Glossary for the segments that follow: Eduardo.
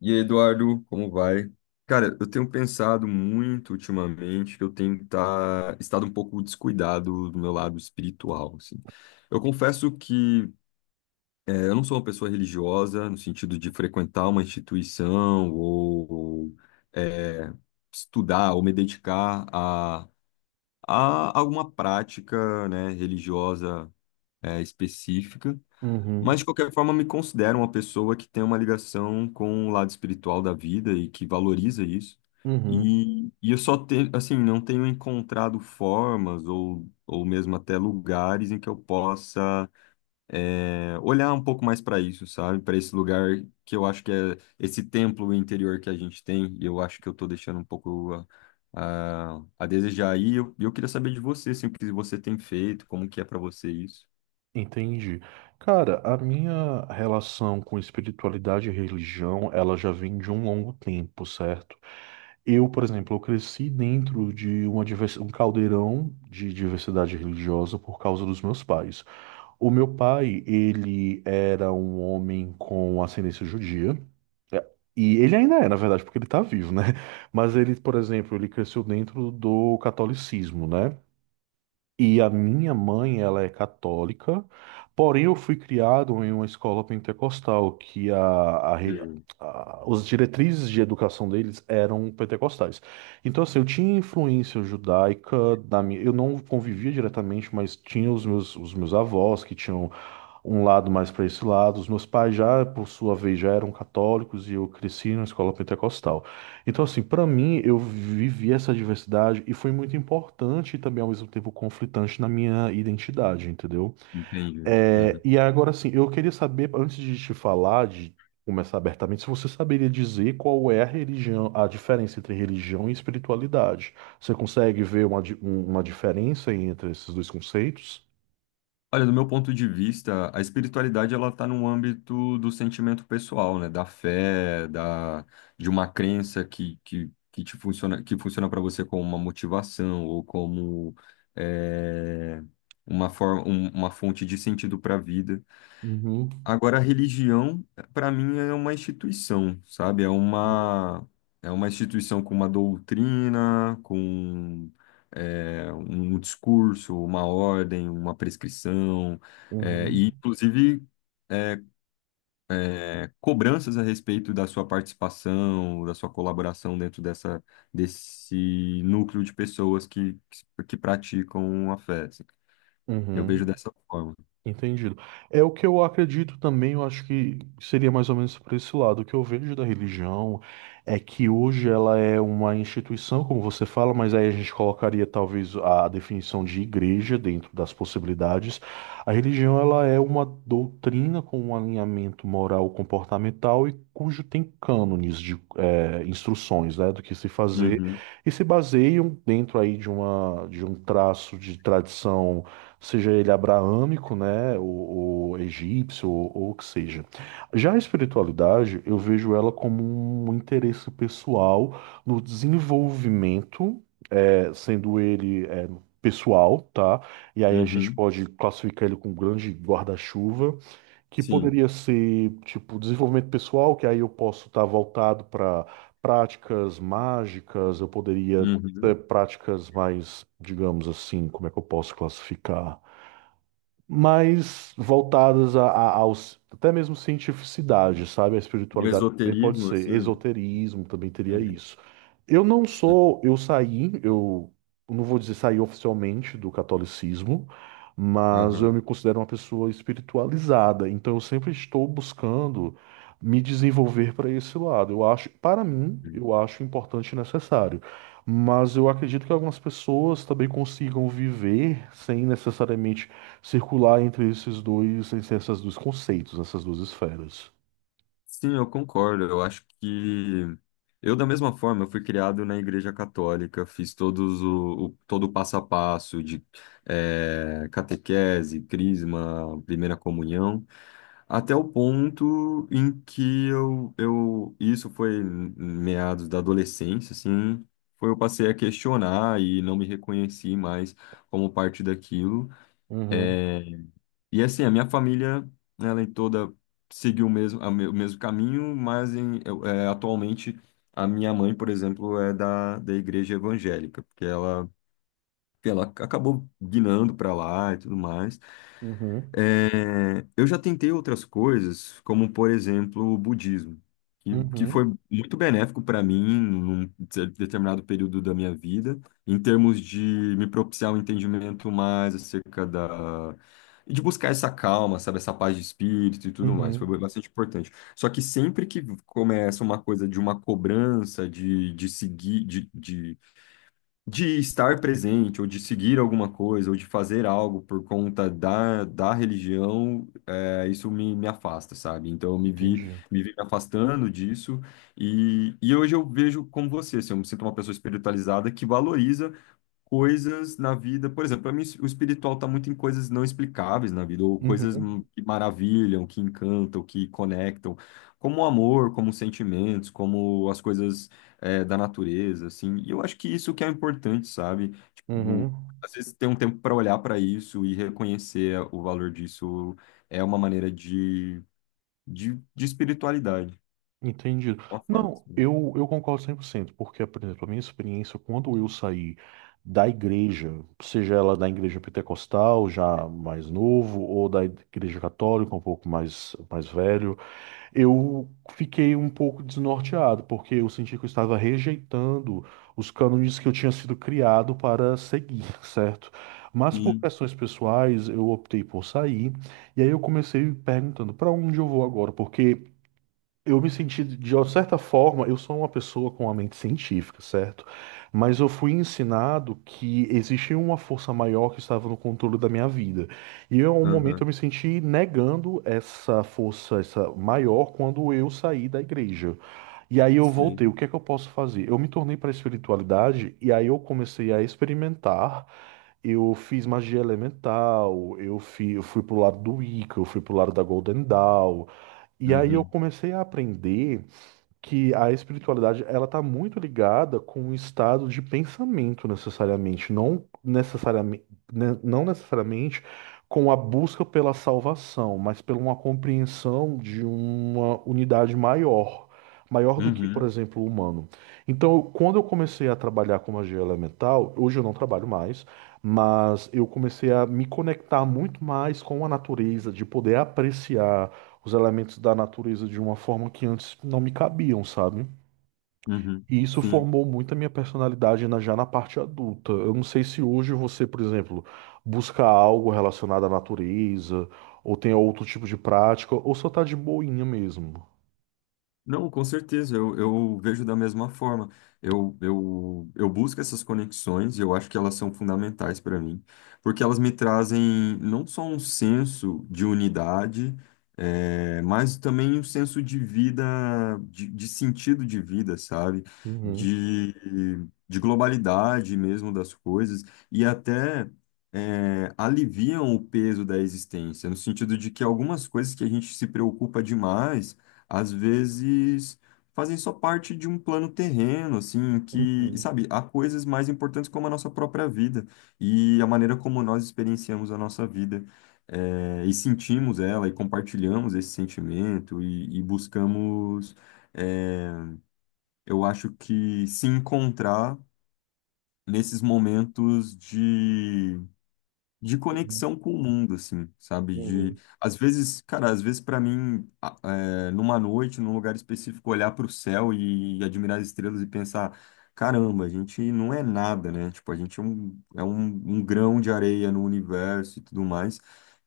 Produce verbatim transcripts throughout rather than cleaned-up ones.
E aí, Eduardo, como vai? Cara, eu tenho pensado muito ultimamente que eu tenho tá, estado um pouco descuidado do meu lado espiritual, assim. Eu confesso que eh, eu não sou uma pessoa religiosa no sentido de frequentar uma instituição ou eh, estudar ou me dedicar a, a alguma prática, né, religiosa eh, específica. Uhum, Mas, de qualquer forma, me considero uma pessoa que tem uma ligação com o lado espiritual da vida e que valoriza isso. uhum, E, e eu só tenho, assim, não tenho encontrado formas ou, ou mesmo até lugares em que eu possa é, olhar um pouco mais para isso, sabe? Para esse lugar que eu acho que é esse templo interior que a gente tem. E eu acho que eu estou deixando um pouco a, a, a desejar. Aí. E eu, eu queria saber de você, assim, o que você tem feito, como que é para você isso. entendi. Cara, a minha relação com espiritualidade e religião, ela já vem de um longo tempo, certo? Eu, por exemplo, eu cresci dentro de uma divers... um caldeirão de diversidade religiosa por causa dos meus pais. O meu pai, ele era um homem com ascendência judia. É, E ele ainda é, na verdade, porque ele tá vivo, né? Mas ele, por exemplo, ele cresceu dentro do catolicismo, né? E a minha mãe, ela é católica, porém eu fui criado em uma escola pentecostal, que a, a, re- Hum. a- os diretrizes de educação deles eram pentecostais. Então, assim, eu tinha influência judaica da minha, eu não convivia diretamente, mas tinha os meus, os meus avós que tinham um lado mais para esse lado. Os meus pais já, por sua vez, já eram católicos e eu cresci na escola pentecostal. Então, assim, para mim, eu vivi essa diversidade e foi muito importante e também, ao mesmo tempo, conflitante na minha identidade, entendeu? Entendi. É, Uhum. E agora, assim, eu queria saber, antes de te falar, de começar abertamente, se você saberia dizer qual é a religião, a diferença entre religião e espiritualidade. Você consegue ver uma, di- um- uma diferença entre esses dois conceitos? Olha, do meu ponto de vista, a espiritualidade ela está no âmbito do sentimento pessoal, né? Da fé, da, de uma crença que, que, que te funciona, que funciona para você como uma motivação ou como é, uma forma, um- uma fonte de sentido para a vida. Uhum. Agora, a religião, para mim, é uma instituição, sabe? É uma, é uma instituição com uma doutrina, com é, um discurso, uma ordem, uma prescrição, é, e, Uhum. inclusive, é, é, cobranças a respeito da sua participação, da sua colaboração dentro dessa, desse núcleo de pessoas que, que praticam a fé. Assim. Eu vejo Uhum, dessa forma. entendido. É o que eu acredito também, eu acho que seria mais ou menos por esse lado. O que eu vejo da religião é que hoje ela é uma instituição, como você fala, mas aí a gente colocaria talvez a definição de igreja dentro das possibilidades. A religião ela é uma doutrina com um alinhamento moral comportamental e cujo tem cânones de eh, instruções, né, do que se fazer Uhum, e se baseiam dentro aí de uma de um traço de tradição, seja ele abraâmico, né, ou, ou egípcio, ou, ou o que seja. Já a espiritualidade, eu vejo ela como um interesse pessoal no desenvolvimento, eh, sendo ele eh, pessoal, tá? E aí a gente uhum, pode classificar ele com um grande guarda-chuva, que sim. poderia ser, tipo, desenvolvimento pessoal, que aí eu posso estar voltado para práticas mágicas, eu poderia ter Uhum. práticas mais, digamos assim, como é que eu posso classificar? Mais voltadas a, a- aos até mesmo cientificidade, sabe? A De espiritualidade também pode esoterismo, ser, assim. esoterismo também É, teria isso. Eu não sim. sou, eu saí, eu não vou dizer saí oficialmente do catolicismo, mas eu Aham. me considero uma pessoa espiritualizada, então eu sempre estou buscando me desenvolver para esse lado. Eu acho, para mim, eu acho importante e necessário. Mas eu acredito que algumas pessoas também consigam viver sem necessariamente circular entre esses dois, entre esses dois conceitos, essas duas esferas. Sim, eu concordo. Eu acho que eu, da mesma forma, eu fui criado na Igreja Católica, fiz todos o, o- todo o passo a passo de eh, catequese, crisma, primeira comunhão, até o ponto em que eu, eu isso foi em meados da adolescência, assim, foi eu passei a questionar e não me reconheci mais como parte daquilo. Uhum, É, e assim, a minha família, ela em toda seguiu o mesmo, a me- o mesmo caminho, mas em, eu- é, atualmente a minha mãe, por exemplo, é da, da igreja evangélica, porque ela, ela acabou guinando para lá e tudo mais. uhum, É, eu já tentei outras coisas, como por exemplo o budismo, que, que foi uhum, muito benéfico para mim num de- determinado período da minha vida, em termos de me propiciar um entendimento mais acerca da. E de buscar essa calma, sabe, essa paz de espírito e tudo mais, foi uhum, bastante importante. Só que sempre que começa uma coisa de uma cobrança, de, de seguir, de de estar presente, ou de seguir alguma coisa, ou de fazer algo por conta da, da religião, é, isso me, me afasta, sabe? Então eu me vi, entendi. me vi me afastando disso, e, e hoje eu vejo como você, assim, eu me sinto uma pessoa espiritualizada que valoriza coisas na vida. Por exemplo, para mim o espiritual está muito em coisas não explicáveis na vida, ou coisas Uhum, m- que maravilham, que encantam, que conectam, como o amor, como os sentimentos, como as coisas é, da natureza, assim. E eu acho que isso que é importante, sabe? Tipo, uhum. às vezes ter um tempo para olhar para isso e reconhecer o valor disso é uma maneira de, de, de espiritualidade, Entendi. uma forma. Não, Assim. eu, eu concordo cem por cento porque, por exemplo, a minha experiência, quando eu saí da igreja, seja ela da igreja pentecostal, já mais novo, ou da igreja católica, um pouco mais, mais velho, eu fiquei um pouco desnorteado, porque eu senti que eu estava rejeitando os cânones que eu tinha sido criado para seguir, certo? Mas por Sim, questões pessoais, eu optei por sair, e aí eu comecei perguntando para onde eu vou agora, porque eu me senti, de uma certa forma, eu sou uma pessoa com a mente científica, certo? Mas eu fui ensinado que existia uma força maior que estava no controle da minha vida. E eu, em um momento eu aham, me senti negando essa força, essa maior, quando eu saí da igreja. E aí eu sim. voltei. O que é que eu posso fazer? Eu me tornei para a espiritualidade e aí eu comecei a experimentar. Eu fiz magia elemental, eu fui, eu fui pro lado do Wicca, eu fui pro lado da Golden Dawn. E aí eu Uhum, comecei a aprender que a espiritualidade ela está muito ligada com o estado de pensamento necessariamente, não necessariamente, não necessariamente com a busca pela salvação, mas pela uma compreensão de uma unidade maior, maior do que, por uhum, exemplo, o humano. Então, quando eu comecei a trabalhar com magia elemental, hoje eu não trabalho mais, mas eu comecei a me conectar muito mais com a natureza, de poder apreciar os elementos da natureza de uma forma que antes não me cabiam, sabe? uhum, E isso sim. formou muito a minha personalidade na- já na parte adulta. Eu não sei se hoje você, por exemplo, busca algo relacionado à natureza, ou tem outro tipo de prática, ou só tá de boinha mesmo. Não, com certeza, eu, eu vejo da mesma forma. Eu, eu, eu busco essas conexões e eu acho que elas são fundamentais para mim, porque elas me trazem não só um senso de unidade, eh, mas também um senso de vida, de, de sentido de vida, sabe? Uhum, De, de globalidade mesmo das coisas e até. Eh, aliviam o peso da existência, no sentido de que algumas coisas que a gente se preocupa demais às vezes fazem só parte de um plano terreno, assim, que, uhum, sabe, há coisas mais importantes como a nossa própria vida e a maneira como nós experienciamos a nossa vida. Eh, e sentimos ela e compartilhamos esse sentimento e, e buscamos, eh, eu acho que se encontrar nesses momentos de uhum, conexão com o mundo, assim, sabe? De, uhum, às vezes, cara, às vezes para mim, a- é, numa noite, num lugar específico, olhar para o céu e admirar as estrelas e pensar, caramba, a gente não é nada, né? Tipo, a gente é um, é um, um grão de areia no universo e tudo mais.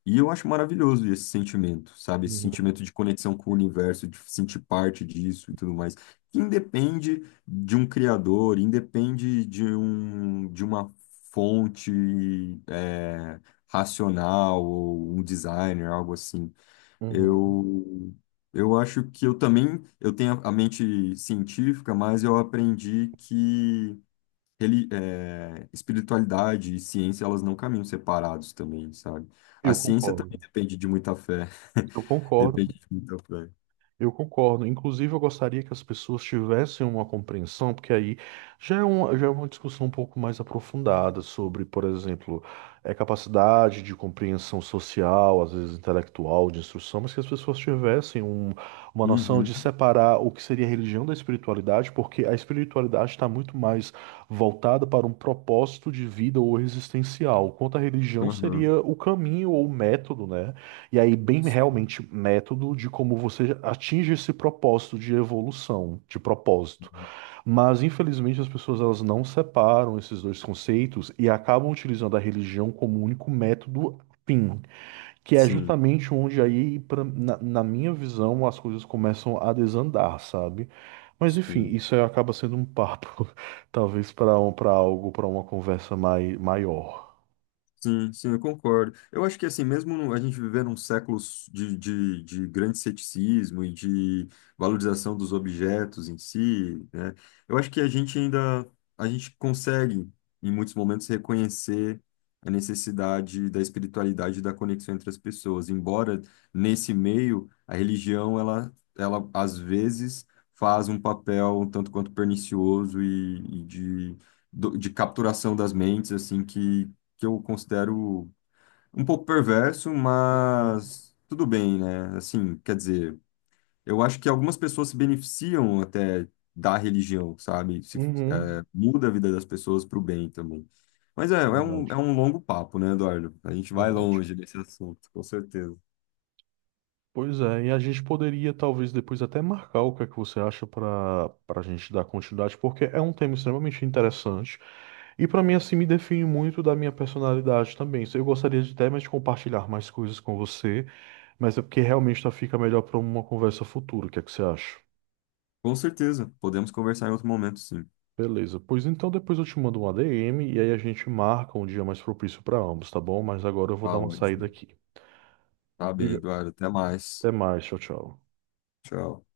E eu acho maravilhoso esse sentimento, sabe? Esse uhum, sentimento de conexão com o universo, de sentir parte disso e tudo mais. Que independe de um criador, independe de um, de uma fonte é, racional ou um designer, algo assim. uhum. Eu, eu acho que eu também eu tenho a mente científica, mas eu aprendi que ele é, espiritualidade e ciência elas não caminham separados também, sabe? Eu A ciência concordo. também depende de muita fé. Eu concordo. Depende de muita fé. Eu concordo. Inclusive, eu gostaria que as pessoas tivessem uma compreensão, porque aí já é uma, já é uma discussão um pouco mais aprofundada sobre, por exemplo, é capacidade de compreensão social, às vezes intelectual, de instrução, mas que as pessoas tivessem um- uma noção Uhum, de separar o que seria a religião da espiritualidade, porque a espiritualidade está muito mais voltada para um propósito de vida ou existencial, enquanto a religião uhum. seria o caminho ou o método, né? E aí, bem realmente método de como você atinge esse propósito de evolução, de propósito. Mas, infelizmente, as pessoas elas não separam esses dois conceitos e acabam utilizando a religião como um único método fim, que é Sim, justamente onde aí, pra- na, na minha visão, as coisas começam a desandar, sabe? Mas, enfim, sim. isso aí acaba sendo um papo, talvez para um, para algo, para uma conversa mai, maior. Sim, sim, eu concordo. Eu acho que assim, mesmo no- a gente vivendo um século de, de, de grande ceticismo e de valorização dos objetos em si, né? Eu acho que a gente ainda, a gente consegue, em muitos momentos, reconhecer a necessidade da espiritualidade e da conexão entre as pessoas. Embora nesse meio, a religião, ela, ela às vezes faz um papel um tanto quanto pernicioso e, e de, do- de capturação das mentes, assim, que eu considero um pouco perverso, Uhum. mas tudo bem, né? Assim, quer dizer, eu acho que algumas pessoas se beneficiam até da religião, sabe? Se, Uhum. é, muda a vida das pessoas para o bem também. Mas é, É é um, verdade, é um longo papo, né, Eduardo? A gente vai verdade. longe desse assunto, com certeza. Pois é, e a gente poderia talvez depois até marcar o que é que você acha para para a gente dar continuidade, porque é um tema extremamente interessante e para mim assim me define muito da minha personalidade também. Eu gostaria de até mais compartilhar mais coisas com você, mas é porque realmente tá- fica melhor para uma conversa futura. O que é que você acha? Com certeza, podemos conversar em outro momento, sim. Beleza, pois então depois eu te mando um A D M e aí a gente marca um dia mais propício para ambos, tá bom? Mas agora eu vou dar Tá uma saída ótimo. aqui. Tá bem, Obrigado. Eduardo, até mais. Até mais, tchau, tchau. Tchau.